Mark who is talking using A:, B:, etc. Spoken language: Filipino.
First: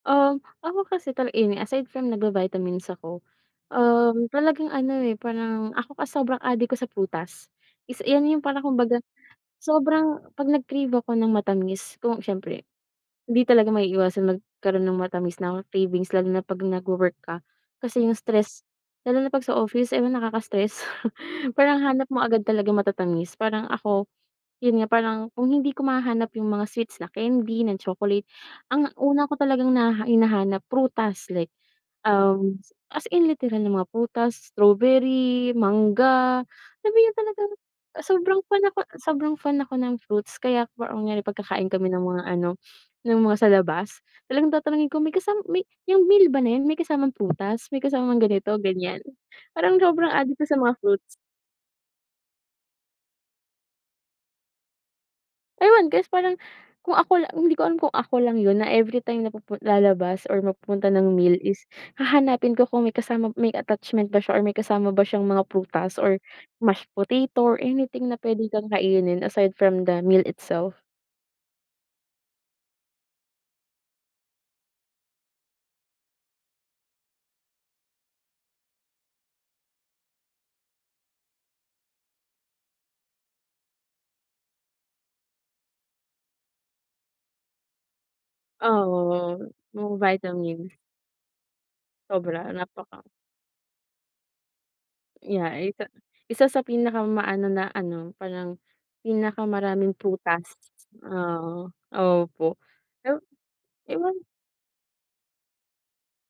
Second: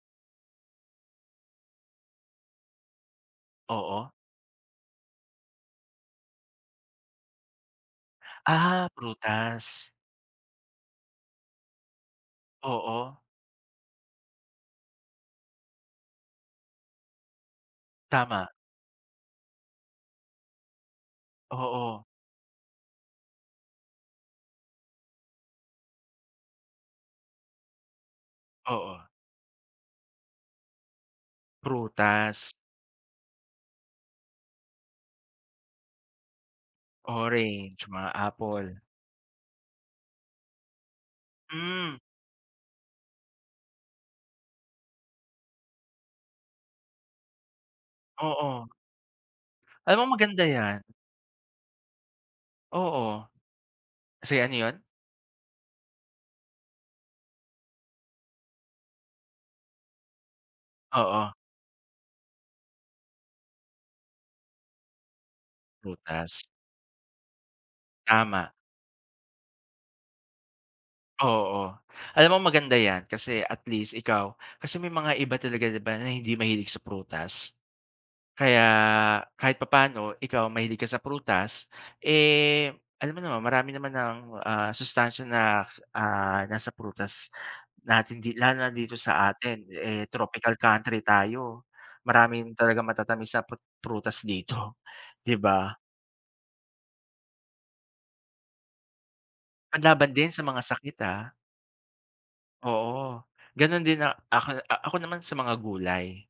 A: Uhm, ako kasi talaga any, aside from nagba-vitamins ako,
B: Oo.
A: uhm talagang ano eh parang ako kasi sobrang adik ko sa prutas. Is 'yan yung parang
B: Ah!
A: kumbaga,
B: prutas.
A: sobrang 'pag nag-crave ako ng matamis ku syempre,
B: Oo.
A: hindi talaga maiiwasan magkaro'n ng matamis na cravings lalo na 'pag nagwo-work ka, kasi yung
B: Tama.
A: stress lalo na 'pag sa office ewan nakaka-stress parang
B: Oo.
A: hanap mo agad talagang matatamis parang ako, yun nga parang kung hindi ko mahahanap yung mga sweets na candy, na chocolate ang
B: Oo.
A: una ko talagang hina hinahanap prutas like
B: Prutas.
A: uhm, as in literal na mga prutas, strawberry, mangga, na talaga
B: Orange, mga
A: sobrang fan ako,
B: apple.
A: sobrang fan ako ng fruits. Kaya ang nangyayari kapag kakain kami
B: Hmm.
A: ng mga-ano, ng mga sa labas, talagang tatanungin ko, may kasam may "Yong meal ba na 'yan may kasamang prutas, may kasamang ganito
B: Oo.
A: ganyan?" Parang
B: Alam mo
A: sobrang adik
B: maganda
A: ko sa mga
B: 'yan.
A: fruits.
B: Oo. Sige, ano 'yon?
A: Ewan kasi parang kung ako lang, hindi ko alam kung ako lang 'yon na everytime na pupu lalabas or mapupunta ng
B: Oo.
A: meal is hahanapin ko kung may kasama may attachment ba siya or may kasama ba siyang mga prutas or
B: Prutas.
A: mashed potato or anything na pwede
B: Tama.
A: kang kainin aside from the meal itself
B: Oo, o, alam mo maganda 'yan kasi at least ikaw, kasi may mga iba talaga 'di ba, na hindi mahilig sa prutas? Kaya kahit papaano ikaw mahilig ka sa prutas, eh, alam mo naman marami naman ang ah sustansiya na, ah, nasa prutas natin di lalo na
A: Ah,
B: dito sa
A: oo,
B: atin,
A: mga
B: eh tropical
A: vitamin.
B: country tayo. Marami
A: Sobra
B: talagang
A: napaka
B: matatamis na prut prutas dito, 'di ba.
A: [unintelligible] Isa sa pinakama-ano na-ano parang pinakamaraming
B: Panlaban din sa
A: prutas
B: mga sakit ah.
A: ah opo,
B: Oo,
A: eh
B: gano'n din
A: ewan.
B: ak ako a ako naman sa mga gulay.